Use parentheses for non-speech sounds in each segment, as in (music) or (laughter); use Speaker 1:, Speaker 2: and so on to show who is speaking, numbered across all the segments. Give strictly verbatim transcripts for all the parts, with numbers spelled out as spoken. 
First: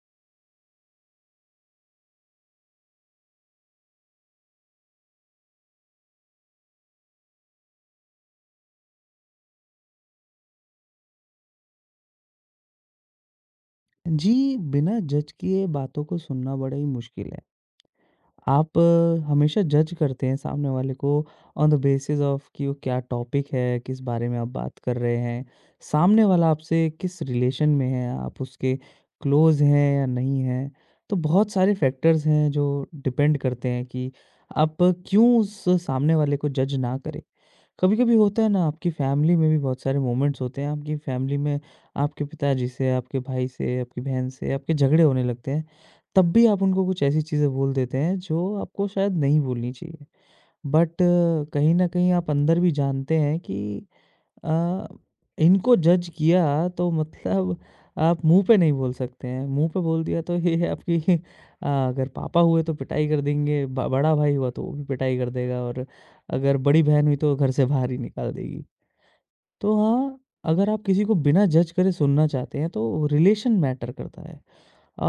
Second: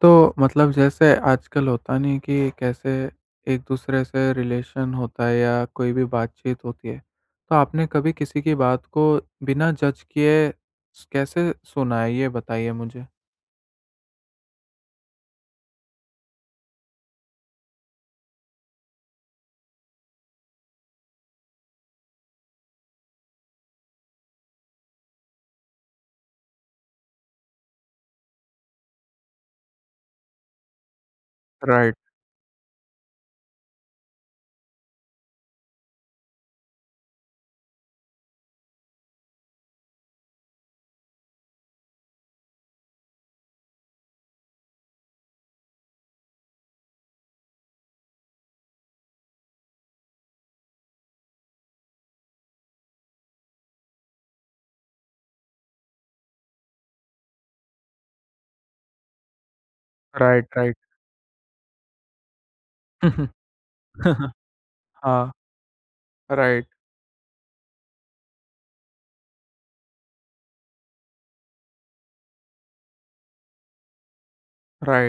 Speaker 1: तो मतलब जैसे आजकल होता नहीं कि कैसे एक-दूसरे से रिलेशन होता है या कोई भी बातचीत होती है। तो आपने कभी किसी की बात को बिना जज किए स कैसे सुना है? ये बताइए मुझे?
Speaker 2: जी, बिना जज किए बातों को सुनना बड़ा ही मुश्किल है। आप अ, हमेशा जज करते हैं सामने वाले को, ऑन द बेसिस ऑफ कि वो क्या टॉपिक है, किस बारे में आप बात कर रहे हैं, सामने वाला आपसे किस रिलेशन में है, आप उसके क्लोज़ हैं या नहीं हैं। तो बहुत सारे
Speaker 1: राइट,
Speaker 2: फैक्टर्स हैं जो डिपेंड करते हैं कि आप क्यों उस सामने वाले को जज ना करें। कभी-कभी होता है ना, आपकी फैमिली में भी बहुत सारे मोमेंट्स होते हैं। आपकी फैमिली में आपके पिताजी से, आपके भाई से, आपकी बहन से आपके झगड़े होने लगते हैं। तब भी आप उनको कुछ ऐसी चीज़ें बोल देते हैं जो आपको शायद नहीं बोलनी चाहिए। बट कहीं न कहीं आप अंदर भी जानते हैं कि अ, इनको जज किया तो मतलब आप मुँह पे नहीं बोल सकते हैं। मुँह पे बोल दिया तो
Speaker 1: राइट,
Speaker 2: ये है
Speaker 1: राइट।
Speaker 2: आपकी (laughs) अ, अगर पापा हुए तो पिटाई कर देंगे, ब बड़ा
Speaker 1: (laughs)
Speaker 2: भाई हुआ तो वो भी पिटाई कर
Speaker 1: हाँ,
Speaker 2: देगा और अगर
Speaker 1: राइट,
Speaker 2: बड़ी बहन हुई तो घर से बाहर ही निकाल देगी। तो हाँ, अगर आप किसी को बिना जज करे सुनना चाहते हैं तो रिलेशन मैटर करता है।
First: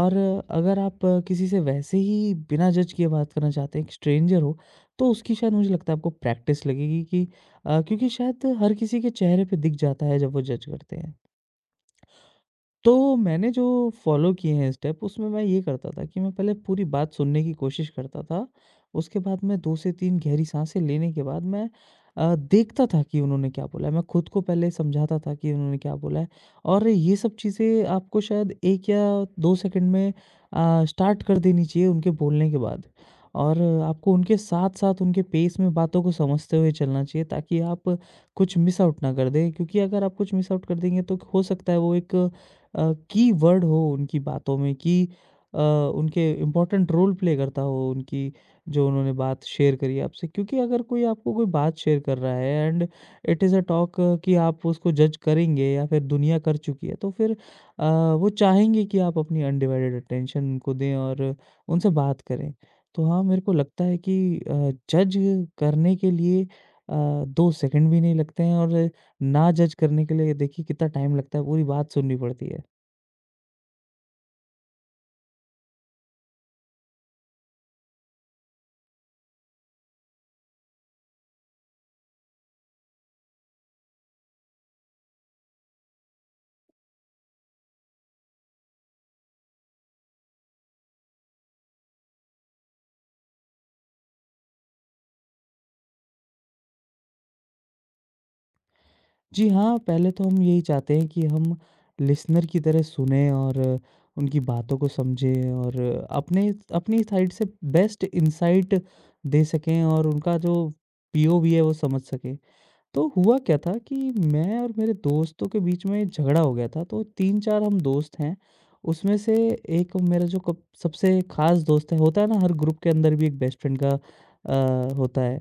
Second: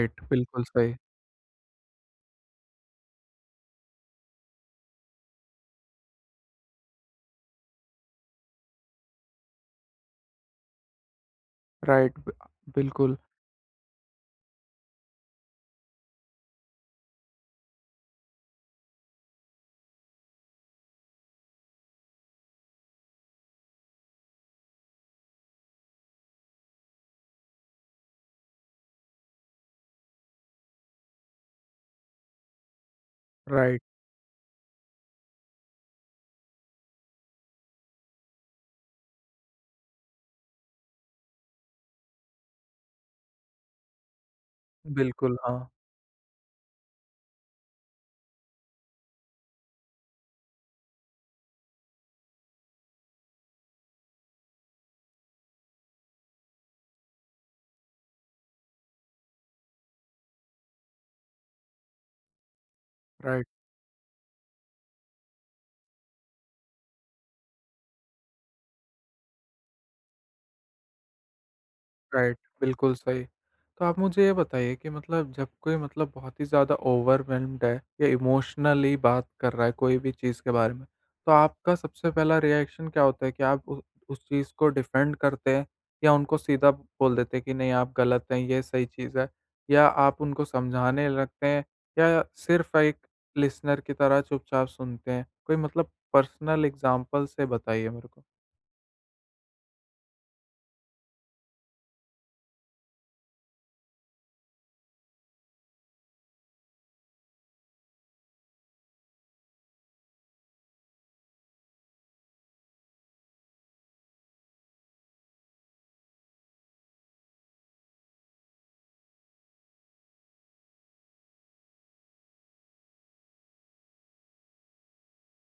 Speaker 2: और
Speaker 1: बिल्कुल
Speaker 2: अगर
Speaker 1: सही।
Speaker 2: आप किसी से वैसे ही बिना जज किए बात करना चाहते हैं, एक स्ट्रेंजर हो, तो उसकी शायद मुझे लगता है आपको प्रैक्टिस लगेगी कि अ, क्योंकि शायद हर किसी के चेहरे पे दिख जाता है जब वो जज करते हैं।
Speaker 1: राइट, ब
Speaker 2: तो
Speaker 1: बिल्कुल।
Speaker 2: मैंने जो फ़ॉलो किए हैं स्टेप, उसमें मैं ये करता था कि मैं पहले पूरी बात सुनने की कोशिश करता था। उसके बाद मैं दो से तीन गहरी साँसें लेने के बाद मैं अ, देखता था कि उन्होंने क्या बोला है। मैं खुद को पहले समझाता था कि उन्होंने क्या बोला है और ये सब चीज़ें आपको शायद एक या दो सेकंड में अ, स्टार्ट कर देनी चाहिए उनके बोलने के बाद। और
Speaker 1: राइट।
Speaker 2: आपको उनके साथ-साथ उनके पेस में बातों को समझते हुए चलना चाहिए, ताकि आप कुछ मिस आउट ना कर दें, क्योंकि अगर आप कुछ मिस आउट कर देंगे तो हो सकता है वो एक अ, कीवर्ड हो उनकी बातों में कि
Speaker 1: बिल्कुल,
Speaker 2: अ,
Speaker 1: हाँ,
Speaker 2: उनके इम्पोर्टेंट रोल प्ले करता हो, उनकी जो उन्होंने बात शेयर करी है आपसे। क्योंकि अगर कोई आपको कोई बात शेयर कर रहा है and it is a talk कि आप उसको जज करेंगे या फिर दुनिया कर चुकी है, तो फिर अ, वो चाहेंगे कि आप अपनी अनडिवाइडेड अटेंशन उनको दें और उनसे बात करें। तो हाँ, मेरे
Speaker 1: राइट।
Speaker 2: को लगता है कि अ, जज करने के लिए अ, दो सेकंड भी नहीं लगते हैं, और ना जज करने के लिए देखिए कितना टाइम लगता है, पूरी बात सुननी
Speaker 1: राइट,
Speaker 2: पड़ती है।
Speaker 1: बिल्कुल सही। तो आप मुझे ये बताइए कि मतलब जब कोई मतलब बहुत ही ज़्यादा ओवरवेल्म्ड है या इमोशनली बात कर रहा है कोई भी चीज़ के बारे में, तो आपका सबसे पहला रिएक्शन क्या होता है कि आप उ उस चीज़ को डिफेंड करते हैं या उनको सीधा बोल देते हैं कि नहीं आप गलत हैं, ये सही चीज़ है? या आप उनको समझाने लगते हैं या सिर्फ़ एक लिसनर की तरह चुपचाप सुनते हैं? कोई मतलब पर्सनल एग्ज़ाम्पल से बताइए मेरे को।
Speaker 2: जी हाँ, पहले तो हम यही चाहते हैं कि हम लिसनर की तरह सुनें और उनकी बातों को समझें और अपने अपनी साइड से बेस्ट इनसाइट दे सकें और उनका जो पीओवी है वो समझ सकें। तो हुआ क्या था कि मैं और मेरे दोस्तों के बीच में झगड़ा हो गया था। तो तीन चार हम दोस्त हैं, उसमें से एक मेरा जो कब सबसे ख़ास दोस्त है, होता है ना हर ग्रुप के अंदर भी एक बेस्ट फ्रेंड का अ, होता है।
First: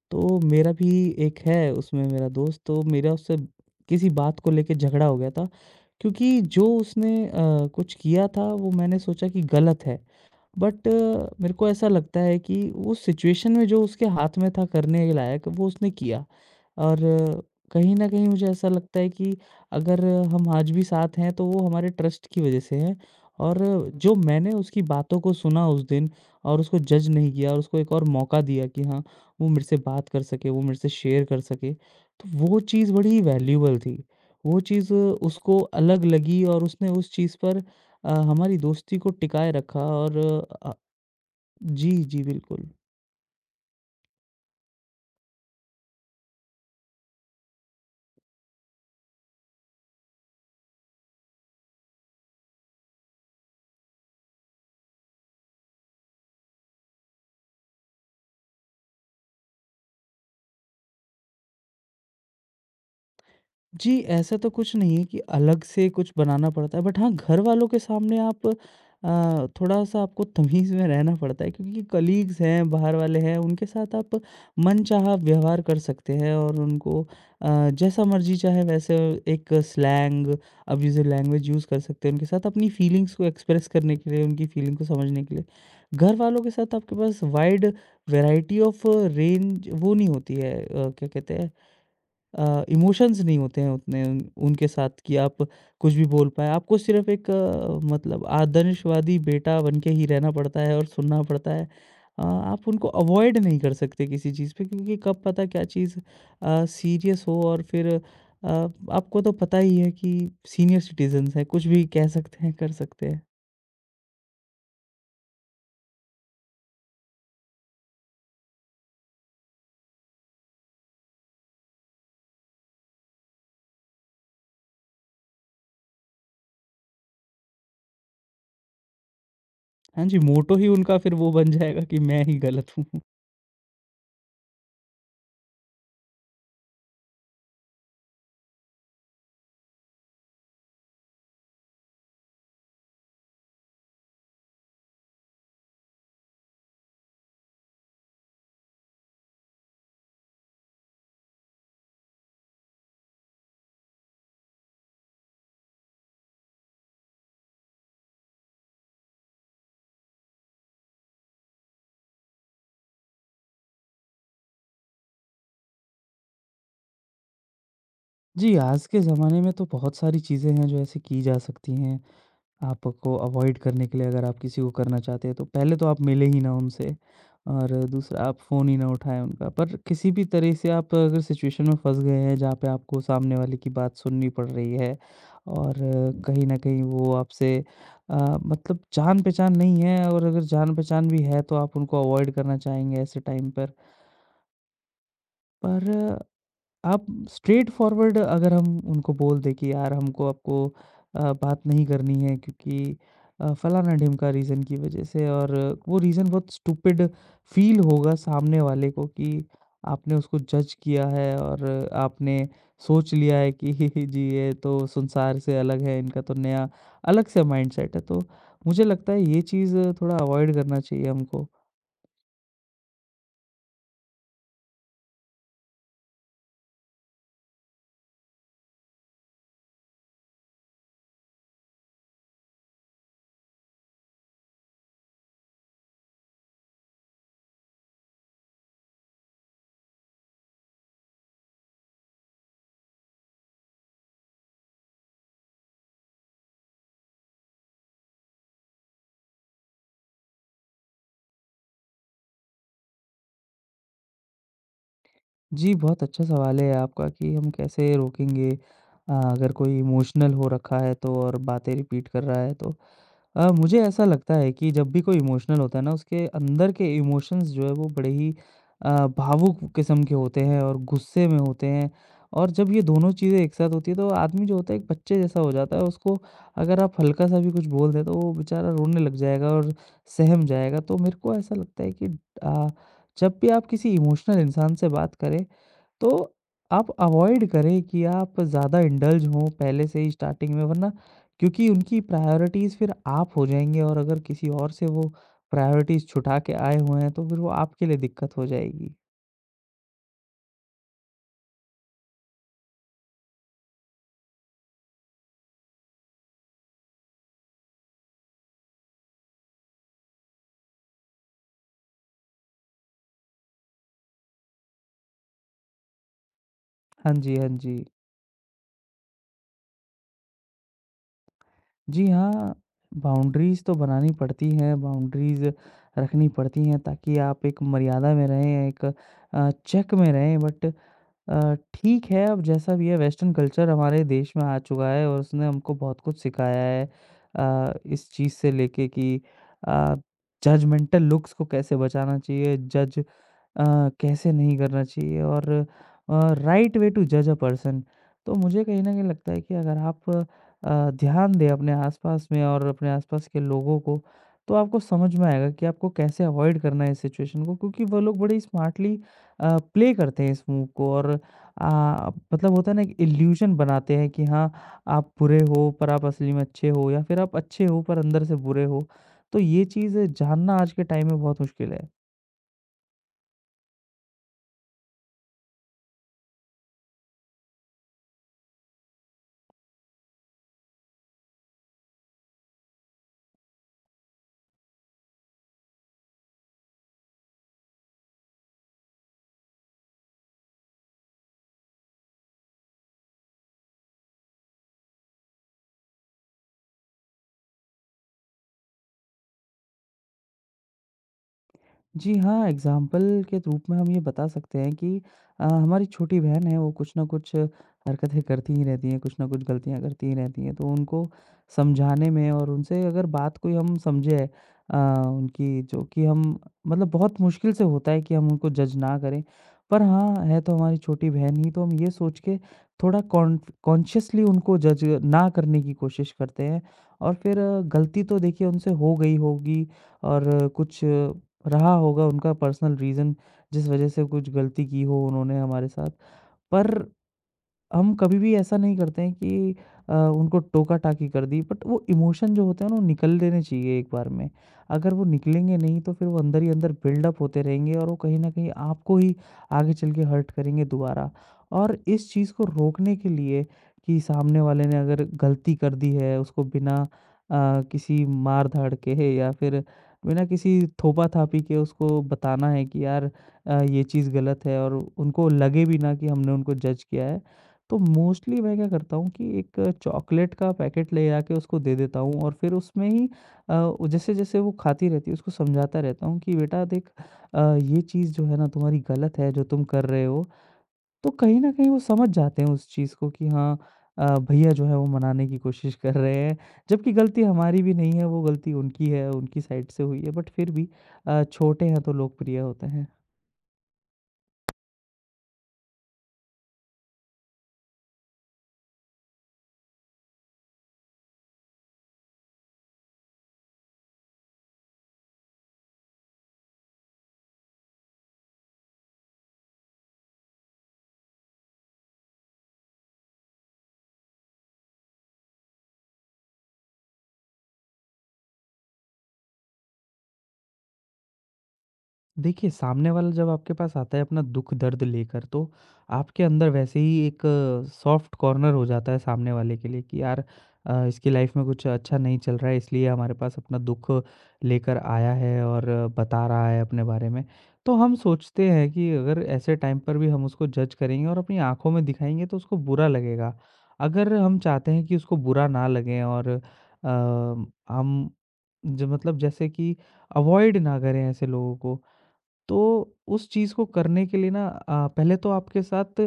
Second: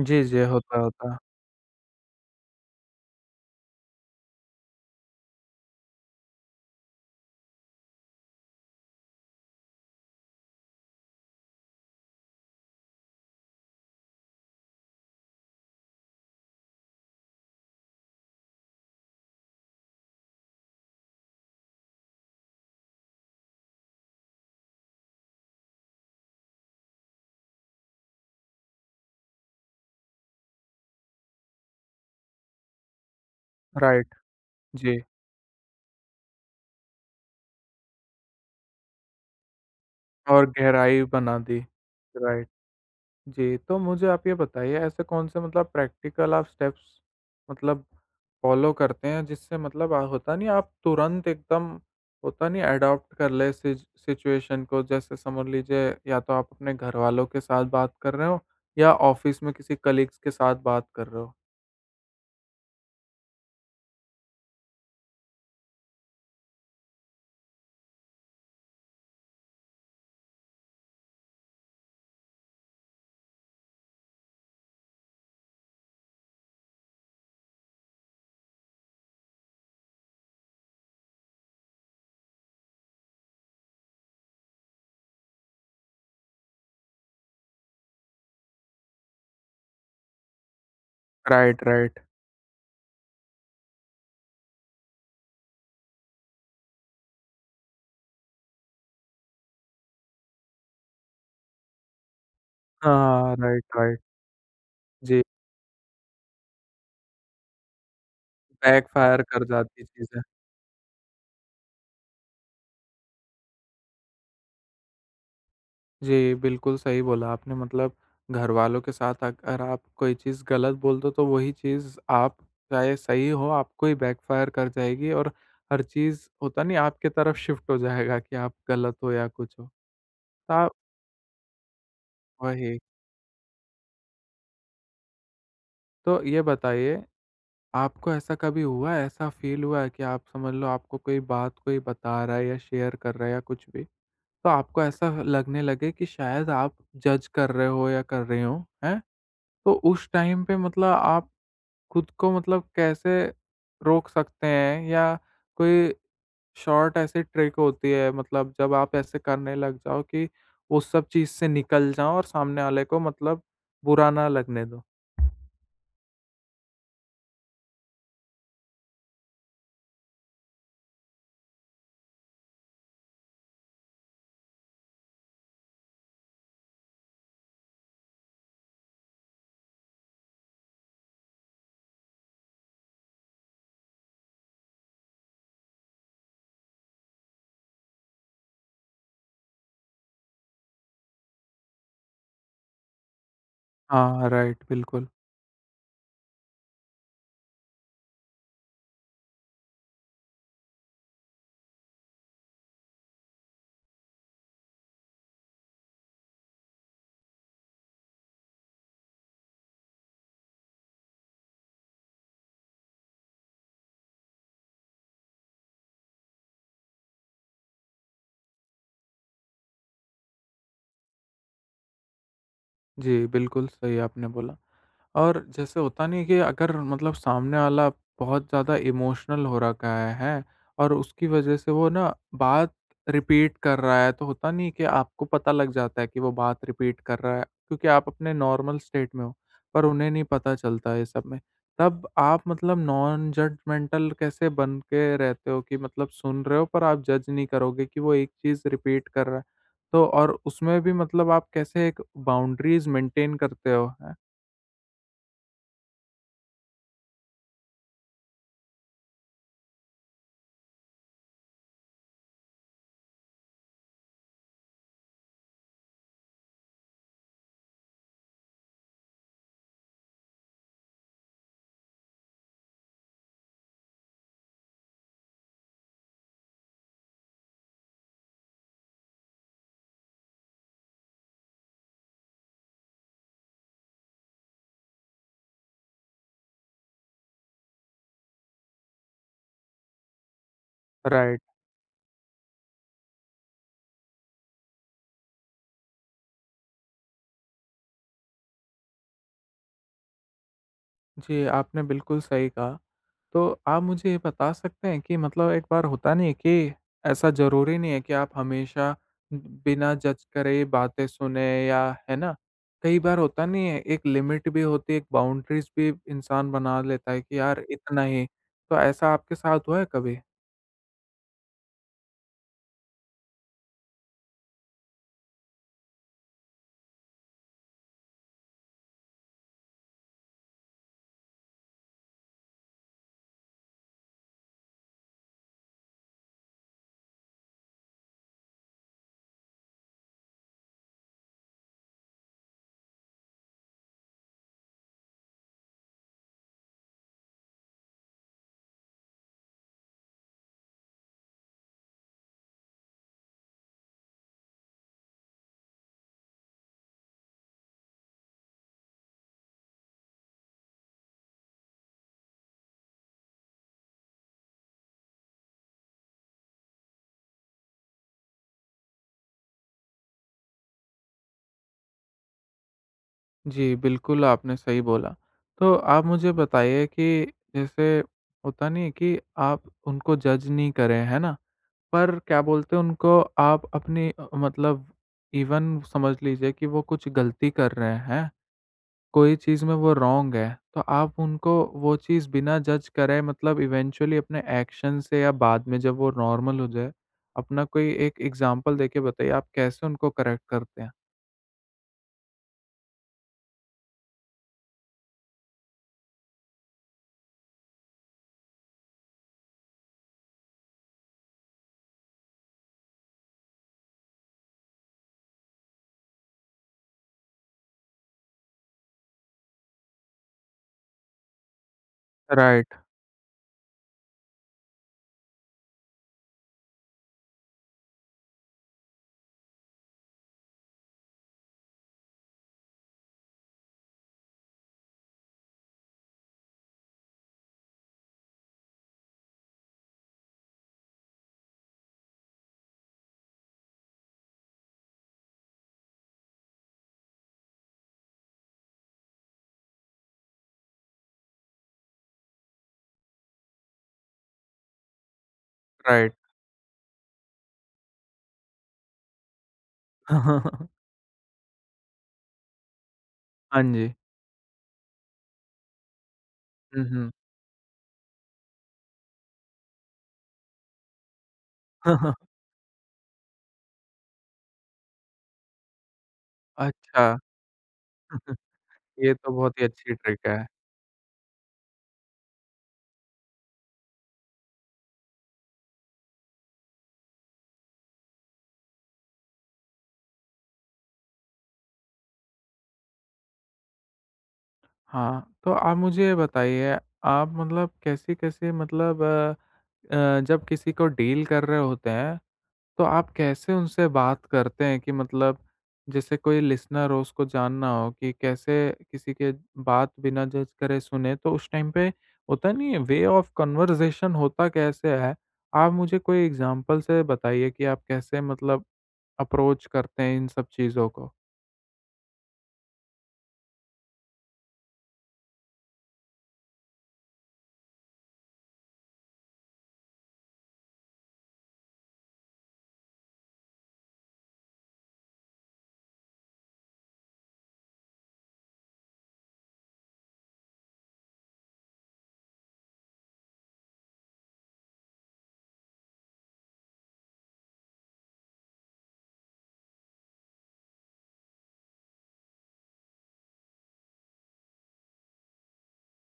Speaker 1: जी, जी,
Speaker 2: तो मेरा
Speaker 1: होता है,
Speaker 2: भी
Speaker 1: होता है।
Speaker 2: एक है उसमें मेरा दोस्त, तो मेरा उससे किसी बात को लेके झगड़ा हो गया था, क्योंकि जो उसने अ, कुछ किया था वो मैंने सोचा कि गलत है। बट मेरे को ऐसा लगता है कि उस सिचुएशन में जो उसके हाथ में था करने के लायक वो उसने किया, और अ, कहीं न कहीं मुझे ऐसा लगता है कि अगर हम आज भी साथ हैं तो वो हमारे ट्रस्ट की वज़ह से हैं। और अ, जो मैंने उसकी बातों को सुना उस दिन और उसको जज नहीं किया और उसको एक और मौका दिया कि हाँ, वो मेरे से बात कर सके, वो मेरे से शेयर कर सके, तो वो चीज़ बड़ी वैल्यूएबल थी।
Speaker 1: राइट,
Speaker 2: वो चीज़ अ,
Speaker 1: जी।
Speaker 2: उसको अलग लगी और उसने उस चीज़ पर अ, हमारी दोस्ती को टिकाए रखा। और
Speaker 1: और
Speaker 2: अ,
Speaker 1: गहराई बना दी।
Speaker 2: जी, जी,
Speaker 1: राइट,
Speaker 2: बिल्कुल।
Speaker 1: जी, तो मुझे आप ये बताइए ऐसे कौन से मतलब प्रैक्टिकल आप स्टेप्स मतलब फ़ॉलो करते हैं जिससे मतलब अ, होता नहीं आप तुरंत एकदम होता नहीं अडॉप्ट कर ले सिज सिचुएशन को जैसे समझ लीजिए या तो आप अपने घरवालों के साथ बात कर रहे हो या ऑफ़िस में किसी कलीग्स के साथ बात कर रहे हो।
Speaker 2: जी, ऐसा तो कुछ नहीं है कि अलग से कुछ बनाना पड़ता है, बट हाँ, घर वालों के सामने आप अ, थोड़ा-सा आपको तमीज़ में रहना पड़ता है, क्योंकि कलीग्स हैं, बाहर वाले हैं, उनके साथ आप मनचाहा व्यवहार कर सकते हैं और उनको अ, जैसा मर्ज़ी चाहे वैसे एक स्लैंग, अब्यूज़िव लैंग्वेज यूज़ कर सकते हैं उनके साथ अपनी फीलिंग्स को एक्सप्रेस करने के लिए, उनकी फीलिंग को समझने के लिए। घर वालों के साथ आपके पास वाइड वैरायटी ऑफ रेंज वो नहीं होती है, अ, क्या कहते हैं,
Speaker 1: राइट, राइट।
Speaker 2: अ, इमोशंस नहीं होते हैं उतने उन उनके साथ कि आप कुछ भी बोल पाएँ। आपको सिर्फ़ एक अ, मतलब आदर्शवादी बेटा बन के ही रहना पड़ता है और सुनना पड़ता है। अ, आप उनको
Speaker 1: हाँ,
Speaker 2: अवॉइड नहीं
Speaker 1: राइट,
Speaker 2: कर
Speaker 1: राइट।
Speaker 2: सकते किसी चीज़ पे, क्योंकि कब
Speaker 1: जी,
Speaker 2: पता क्या चीज़ अ, सीरियस हो और फिर अ, आपको
Speaker 1: बैकफ़ायर
Speaker 2: तो
Speaker 1: कर
Speaker 2: पता ही
Speaker 1: जाती है
Speaker 2: है कि
Speaker 1: चीज़ें।
Speaker 2: सीनियर सिटीज़न्स हैं, कुछ भी कह सकते हैं, कर सकते हैं।
Speaker 1: जी, बिल्कुल सही बोला आपने मतलब घरवालों के साथ अगर आप कोई चीज़ गलत बोल दो, तो वही चीज़ आप चाहे सही हो, आपको ही बैकफ़ायर कर जाएगी और हर चीज़ होता नहीं आपके तरफ शिफ्ट हो जाएगा कि आप गलत हो या कुछ हो।
Speaker 2: हाँ जी,
Speaker 1: तो
Speaker 2: मोटो ही
Speaker 1: आप
Speaker 2: उनका फिर वो बन जाएगा कि मैं ही गलत
Speaker 1: वही,
Speaker 2: हूँ।
Speaker 1: तो ये बताइए आपको ऐसा कभी हुआ है, ऐसा फ़ील हुआ है कि आप समझ लो आपको कोई बात कोई बता रहा है या शेयर कर रहा है या कुछ भी, तो आपको ऐसा लगने लगे कि शायद आप जज कर रहे हो या कर रही हो, हैं? तो उस टाइम पे मतलब आप खुद को मतलब कैसे रोक सकते हैं या कोई शॉर्ट ऐसी ट्रिक होती है मतलब जब आप ऐसे करने लग जाओ कि उस सब चीज़ से निकल जाओ और सामने वाले को मतलब बुरा ना लगने दो?
Speaker 2: जी, आज के ज़माने में तो बहुत सारी चीज़ें हैं जो ऐसे की जा सकती हैं। आपको अवॉइड करने के लिए अगर आप किसी को करना चाहते हैं तो पहले तो आप मिले ही ना उनसे, और दूसरा आप फ़ोन ही ना उठाएँ उनका। पर किसी भी तरह से आप अगर सिचुएशन में फँस गए हैं जहाँ पे आपको सामने वाले की बात सुननी पड़ रही है और कहीं न कहीं वो आपसे अ, मतलब जान-पहचान नहीं है, और अगर जान-पहचान भी है तो आप उनको अवॉइड करना चाहेंगे ऐसे टाइम पर।
Speaker 1: हाँ, राइट, बिल्कुल।
Speaker 2: पर आप स्ट्रेट फॉरवर्ड अगर हम उनको बोल दें कि यार हमको आपको अ, बात नहीं करनी है क्योंकि अ, फलाना ढिमका रीज़न की वजह से, और वो रीज़न बहुत स्टूपिड फील होगा सामने वाले को कि आपने उसको जज किया है और आपने सोच लिया है कि (laughs) जी ये तो संसार से अलग है, इनका तो नया अलग से माइंडसेट है। तो मुझे लगता है ये चीज़ थोड़ा अवॉइड करना चाहिए हमको।
Speaker 1: जी, बिल्कुल सही आपने बोला। और जैसे होता नहीं है कि अगर मतलब सामने वाला बहुत ज़्यादा इमोशनल हो रखा है, हैं? और उसकी वजह से वो ना बात रिपीट कर रहा है, तो होता नहीं है कि आपको पता लग जाता है कि वो बात रिपीट कर रहा है, क्योंकि आप अपने नॉर्मल स्टेट में हो, पर उन्हें नहीं पता चलता ये सब में। तब आप मतलब नॉन जजमेंटल कैसे बन के रहते हो कि मतलब सुन रहे हो पर आप जज नहीं करोगे कि वो एक चीज़ रिपीट कर रहा है? तो और उसमें भी मतलब आप कैसे एक बाउंड्रीज़ मेंटेन करते हो? हैं?
Speaker 2: जी, बहुत अच्छा सवाल है आपका कि हम कैसे रोकेंगे अ, अगर कोई इमोशनल हो रखा है तो और बातें रिपीट कर रहा है तो। अ, मुझे ऐसा लगता है कि जब भी कोई इमोशनल होता है ना उसके अंदर के इमोशंस जो है वो बड़े ही अ, भावुक किस्म के होते हैं और गुस्से में होते हैं। और जब ये दोनों चीज़ें एक साथ होती है तो आदमी जो होता है एक बच्चे जैसा हो जाता है, उसको अगर आप हल्का-सा भी कुछ बोल दें तो वो बेचारा रोने लग जाएगा और सहम जाएगा। तो मेरे को ऐसा लगता है कि अ, जब भी आप किसी इमोशनल इंसान से बात करें तो आप अवॉइड करें कि आप ज़्यादा इंडल्ज हों पहले से ही स्टार्टिंग में, वरना
Speaker 1: राइट।
Speaker 2: क्योंकि उनकी प्रायोरिटीज़ फिर आप हो जाएँगे, और अगर किसी और से वो प्रायोरिटीज़ छुटा के आए हुए हैं तो फिर वो आपके लिए दिक्कत हो जाएगी।
Speaker 1: जी, आपने बिल्कुल सही कहा। तो आप मुझे ये बता सकते हैं कि मतलब एक बार होता नहीं है कि ऐसा ज़रूरी नहीं है कि आप हमेशा बिना जज करे बातें सुने या है ना? कई बार होता नहीं है, एक लिमिट भी होती है, एक बाउंड्रीज़ भी इंसान बना लेता
Speaker 2: हाँ
Speaker 1: है
Speaker 2: जी,
Speaker 1: कि
Speaker 2: हाँ
Speaker 1: यार
Speaker 2: जी।
Speaker 1: इतना ही। तो ऐसा आपके साथ हुआ है कभी?
Speaker 2: जी हाँ, बाउंड्रीज़ तो बनानी पड़ती हैं, बाउंड्रीज़ रखनी पड़ती हैं, ताकि आप एक मर्यादा में रहें, एक अ, चेक में रहें। बट अ, ठीक है, अब जैसा भी है वेस्टर्न कल्चर हमारे देश में आ चुका है और उसने हमको बहुत कुछ सिखाया है। अ, इस चीज़ से लेके कि अ, जजमेंटल लुक्स को कैसे बचाना चाहिए, जज अ, कैसे नहीं करना चाहिए, और अ, राइट वे टू जज अ पर्सन। तो मुझे कहीं न कहीं लगता है कि अगर आप अ, ध्यान दें अपने आस-पास में और अपने आस-पास के लोगों को, तो आपको समझ में आएगा कि आपको कैसे अवॉइड करना है इस सिचुएशन को, क्योंकि वो लोग बड़े स्मार्टली अ, प्ले करते हैं इस मूव को। और आ, मतलब होता है ना एक इल्यूजन बनाते हैं कि हाँ, आप बुरे हो पर आप असली में अच्छे हो, या फिर आप अच्छे हो पर अंदर से बुरे हो। तो ये चीज़ जानना आज के टाइम में बहुत मुश्किल है।
Speaker 1: जी, बिल्कुल आपने सही बोला। तो आप मुझे बताइए कि जैसे होता नहीं है कि आप उनको जज नहीं करें, है ना? पर क्या बोलते हैं उनको आप अपनी अ, मतलब इवन समझ लीजिए कि वो कुछ गलती कर रहे हैं, कोई चीज़ में वो रॉन्ग है, तो आप उनको वो चीज़ बिना जज करे मतलब इवेंचुअली अपने एक्शन से या बाद में जब वो नॉर्मल हो जाए, अपना कोई एक एग्ज़ाम्पल देके बताइए आप कैसे उनको करेक्ट करते हैं?
Speaker 2: जी हाँ, एग्ज़ाम्पल के रूप में हम ये बता सकते हैं कि अ, हमारी छोटी बहन है, वो कुछ न कुछ हरकतें करती ही रहती हैं, कुछ न कुछ गलतियाँ करती ही रहती हैं। तो उनको समझाने में और उनसे अगर बात कोई हम समझे अ, उनकी जो कि हम मतलब बहुत मुश्किल से होता है कि हम उनको जज ना करें। पर हाँ, है तो हमारी छोटी बहन ही, तो हम ये सोच के
Speaker 1: राइट,
Speaker 2: थोड़ा कॉन कॉन्शियसली उनको जज ना करने की कोशिश करते हैं। और फिर अ, गलती तो देखिए उनसे हो गई होगी और कुछ रहा होगा उनका पर्सनल रीज़न, जिस वजह से कुछ गलती की हो उन्होंने हमारे साथ। पर हम कभी भी ऐसा नहीं करते हैं कि अ, उनको टोका-टाकी कर दी। बट वो इमोशन जो होते हैं ना वो निकल देने चाहिए एक बार में। अगर वो निकलेंगे नहीं तो फिर वो अंदर ही अंदर बिल्डअप होते रहेंगे, और वो कहीं न कहीं आपको ही आगे चल के हर्ट करेंगे दोबारा। और इस चीज़ को रोकने के लिए कि सामने वाले ने अगर गलती कर दी
Speaker 1: राइट।
Speaker 2: है उसको बिना अ, किसी मार-धाड़ के है या फिर बिना किसी
Speaker 1: (laughs)
Speaker 2: थोपा-थापी के उसको बताना है कि यार अ,
Speaker 1: हाँ
Speaker 2: ये
Speaker 1: जी।
Speaker 2: चीज़ गलत है और उनको लगे भी ना कि हमने उनको जज
Speaker 1: हुँ,
Speaker 2: किया
Speaker 1: हुँ।
Speaker 2: है। तो मोस्टली मैं क्या करता हूँ कि एक चॉकलेट का पैकेट ले आके उसको दे देता
Speaker 1: (laughs)
Speaker 2: हूँ और फिर उसमें ही अ, जैसे जैसे वो खाती रहती है उसको समझाता रहता हूँ कि बेटा देख
Speaker 1: अच्छा,
Speaker 2: अ, ये चीज़ जो है
Speaker 1: (laughs)
Speaker 2: ना तुम्हारी
Speaker 1: ये
Speaker 2: गलत
Speaker 1: तो
Speaker 2: है जो
Speaker 1: बहुत ही
Speaker 2: तुम कर
Speaker 1: अच्छी
Speaker 2: रहे
Speaker 1: ट्रिक
Speaker 2: हो।
Speaker 1: है।
Speaker 2: तो कहीं ना कहीं वो समझ जाते हैं उस चीज़ को कि हाँ, अ, भैया जो है वो मनाने की कोशिश कर रहे हैं जबकि गलती हमारी भी नहीं है, वो गलती उनकी है, उनकी साइड से हुई है, बट फिर भी अ, छोटे हैं तो लोकप्रिय होते हैं।
Speaker 1: हाँ, तो आप मुझे ये बताइए आप मतलब कैसी-कैसी मतलब अ, जब किसी को डील कर रहे होते हैं, तो आप कैसे उनसे बात करते हैं कि मतलब जैसे कोई लिसनर हो, उसको जानना हो कि कैसे किसी के बात बिना जज करे सुने, तो उस टाइम पे होता नहीं है, वे ऑफ कन्वर्सेशन होता कैसे है? आप मुझे कोई एग्ज़ाम्पल से बताइए कि आप कैसे मतलब अप्रोच करते हैं इन सब चीज़ों को?
Speaker 2: देखिए, सामने वाला जब आपके पास आता है अपना दुःख-दर्द लेकर, तो आपके अंदर वैसे ही एक सॉफ्ट कॉर्नर हो जाता है सामने वाले के लिए कि यार अ, इसकी लाइफ़ में कुछ अच्छा नहीं चल रहा है इसलिए हमारे पास अपना दुःख लेकर आया है और बता रहा है अपने बारे में। तो हम सोचते हैं कि अगर ऐसे टाइम पर भी हम उसको जज करेंगे और अपनी आँखों में दिखाएँगे तो उसको बुरा लगेगा। अगर हम चाहते हैं कि उसको बुरा ना लगे और अ, हम जो मतलब जैसे कि अवॉइड ना करें ऐसे लोगों को, तो उस चीज़ को करने के लिए ना अ, पहले तो आपके साथ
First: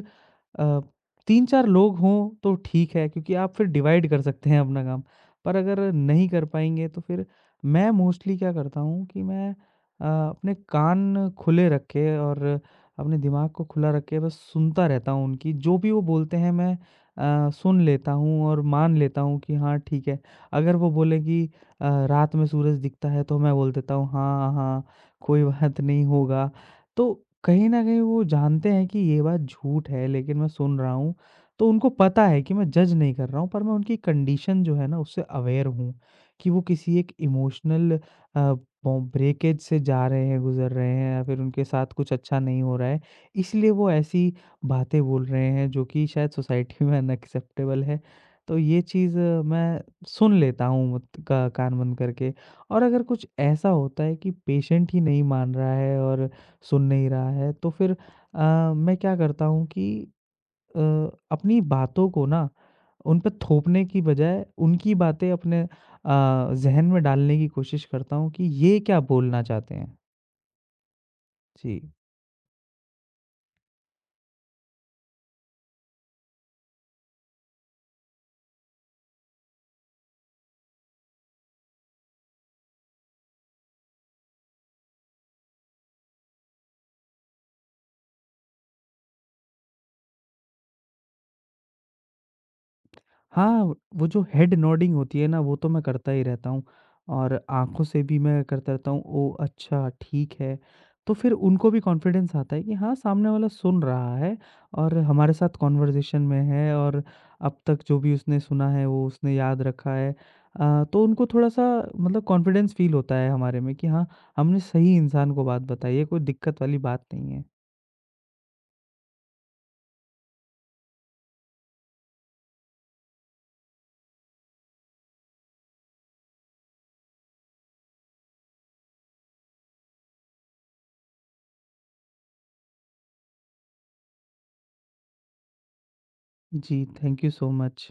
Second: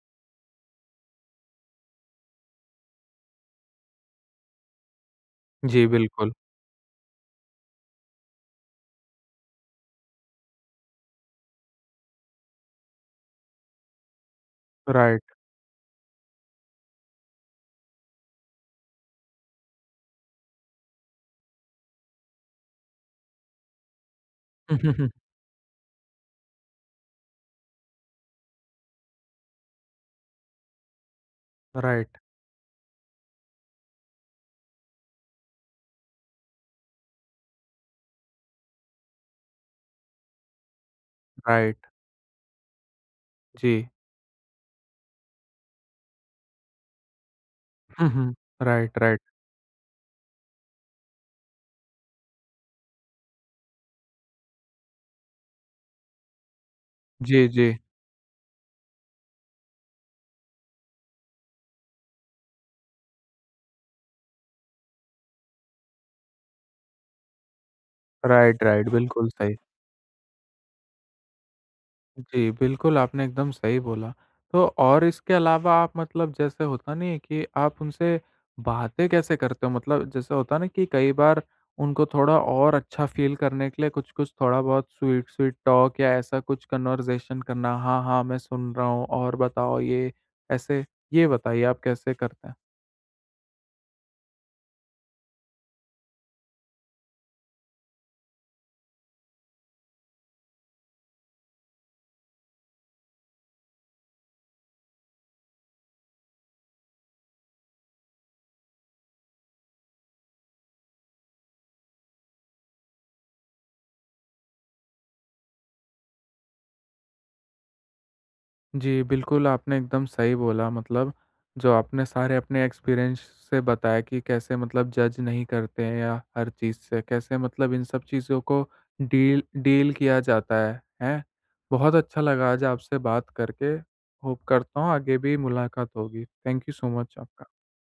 Speaker 2: अ, तीन चार लोग हों तो ठीक है क्योंकि आप फिर डिवाइड कर सकते हैं अपना काम। पर अगर
Speaker 1: जी,
Speaker 2: नहीं
Speaker 1: बिल्कुल।
Speaker 2: कर पाएँगे तो फिर मैं मोस्टली क्या करता हूँ कि मैं अ, अपने कान खुले रखे और अपने दिमाग को खुला रख के बस सुनता रहता हूँ
Speaker 1: राइट।
Speaker 2: उनकी, जो भी वो बोलते हैं मैं अ, सुन लेता हूँ और मान लेता हूँ कि हाँ ठीक है। अगर वो बोले कि अ, रात में सूरज दिखता है, तो मैं बोल देता हूँ हाँ, हाँ।
Speaker 1: (laughs)
Speaker 2: कोई बात नहीं, होगा। तो कहीं न कहीं वो जानते हैं कि ये बात झूठ है लेकिन मैं सुन रहा हूँ। तो उनको
Speaker 1: राइट,
Speaker 2: पता है कि मैं जज नहीं कर रहा हूँ, पर मैं उनकी कंडीशन जो है ना उससे अवेयर हूँ, कि वो किसी एक इमोशनल अ, बो ब्रेकेज से जा रहे हैं, गुज़र रहे हैं, या फिर उनके
Speaker 1: राइट।
Speaker 2: साथ कुछ अच्छा नहीं हो रहा है।
Speaker 1: जी।
Speaker 2: इसलिए वो ऐसी बातें बोल रहे हैं जो कि शायद सोसाइटी में (laughs) अनएक्सेप्टेबल है।
Speaker 1: (laughs)
Speaker 2: तो ये
Speaker 1: राइट,
Speaker 2: चीज़
Speaker 1: राइट।
Speaker 2: अ, मैं सुन लेता हूँ मत का कान बंद करके। और अगर कुछ ऐसा होता है कि पेशेंट ही नहीं मान रहा है और सुन नहीं रहा
Speaker 1: जी,
Speaker 2: है तो
Speaker 1: जी।
Speaker 2: फिर अ, मैं क्या करता हूँ कि अ, अपनी बातों को ना उन पे थोपने की बजाय उनकी बातें अपने अ, ज़हन में डालने की कोशिश करता हूँ कि
Speaker 1: राइट,
Speaker 2: ये
Speaker 1: राइट।
Speaker 2: क्या
Speaker 1: बिल्कुल
Speaker 2: बोलना
Speaker 1: सही।
Speaker 2: चाहते हैं। जी।
Speaker 1: जी, बिल्कुल, आपने एकदम सही बोला। तो और इसके अलावा आप मतलब जैसे होता नहीं है कि आप उनसे बातें कैसे करते हो? मतलब जैसे होता है ना कि कई बार उनको थोड़ा और अच्छा फ़ील करने के लिए कुछ-कुछ थोड़ा बहुत स्वीट-स्वीट टॉक या ऐसा कुछ कन्वर्सेशन करना, "हाँ, हाँ, मैं सुन रहा हूँ और बताओ ये" ऐसे, ये बताइए आप कैसे करते हैं?
Speaker 2: हाँ, वो जो हेड नोडिंग होती है ना, वो तो मैं करता ही रहता हूँ और आँखों से भी मैं करता रहता हूँ, ओह! अच्छा, ठीक है। तो फिर उनको भी कॉन्फिडेंस आता है कि हाँ, सामने वाला सुन रहा है और हमारे साथ कन्वर्सेशन में है, और अब तक जो भी उसने सुना है, वो उसने याद रखा है। अ, तो उनको थोड़ा-सा मतलब कॉन्फिडेंस फ़ील होता है हमारे में कि हाँ, हमने सही इंसान को बात बताई है, कोई दिक्कत वाली बात नहीं है।
Speaker 1: जी, बिल्कुल, आपने एकदम सही बोला मतलब जो आपने सारे अपने एक्सपीरियंस से बताया कि कैसे मतलब जज नहीं करते हैं या हर चीज़ से कैसे मतलब इन सब चीज़ों को डील डील किया जाता है, हैं? बहुत अच्छा लगा आज आपसे बात करके, होप करता हूँ आगे भी मुलाकात होगी। थैंक यू
Speaker 2: जी,
Speaker 1: so much
Speaker 2: thank you so
Speaker 1: आपका।
Speaker 2: मच।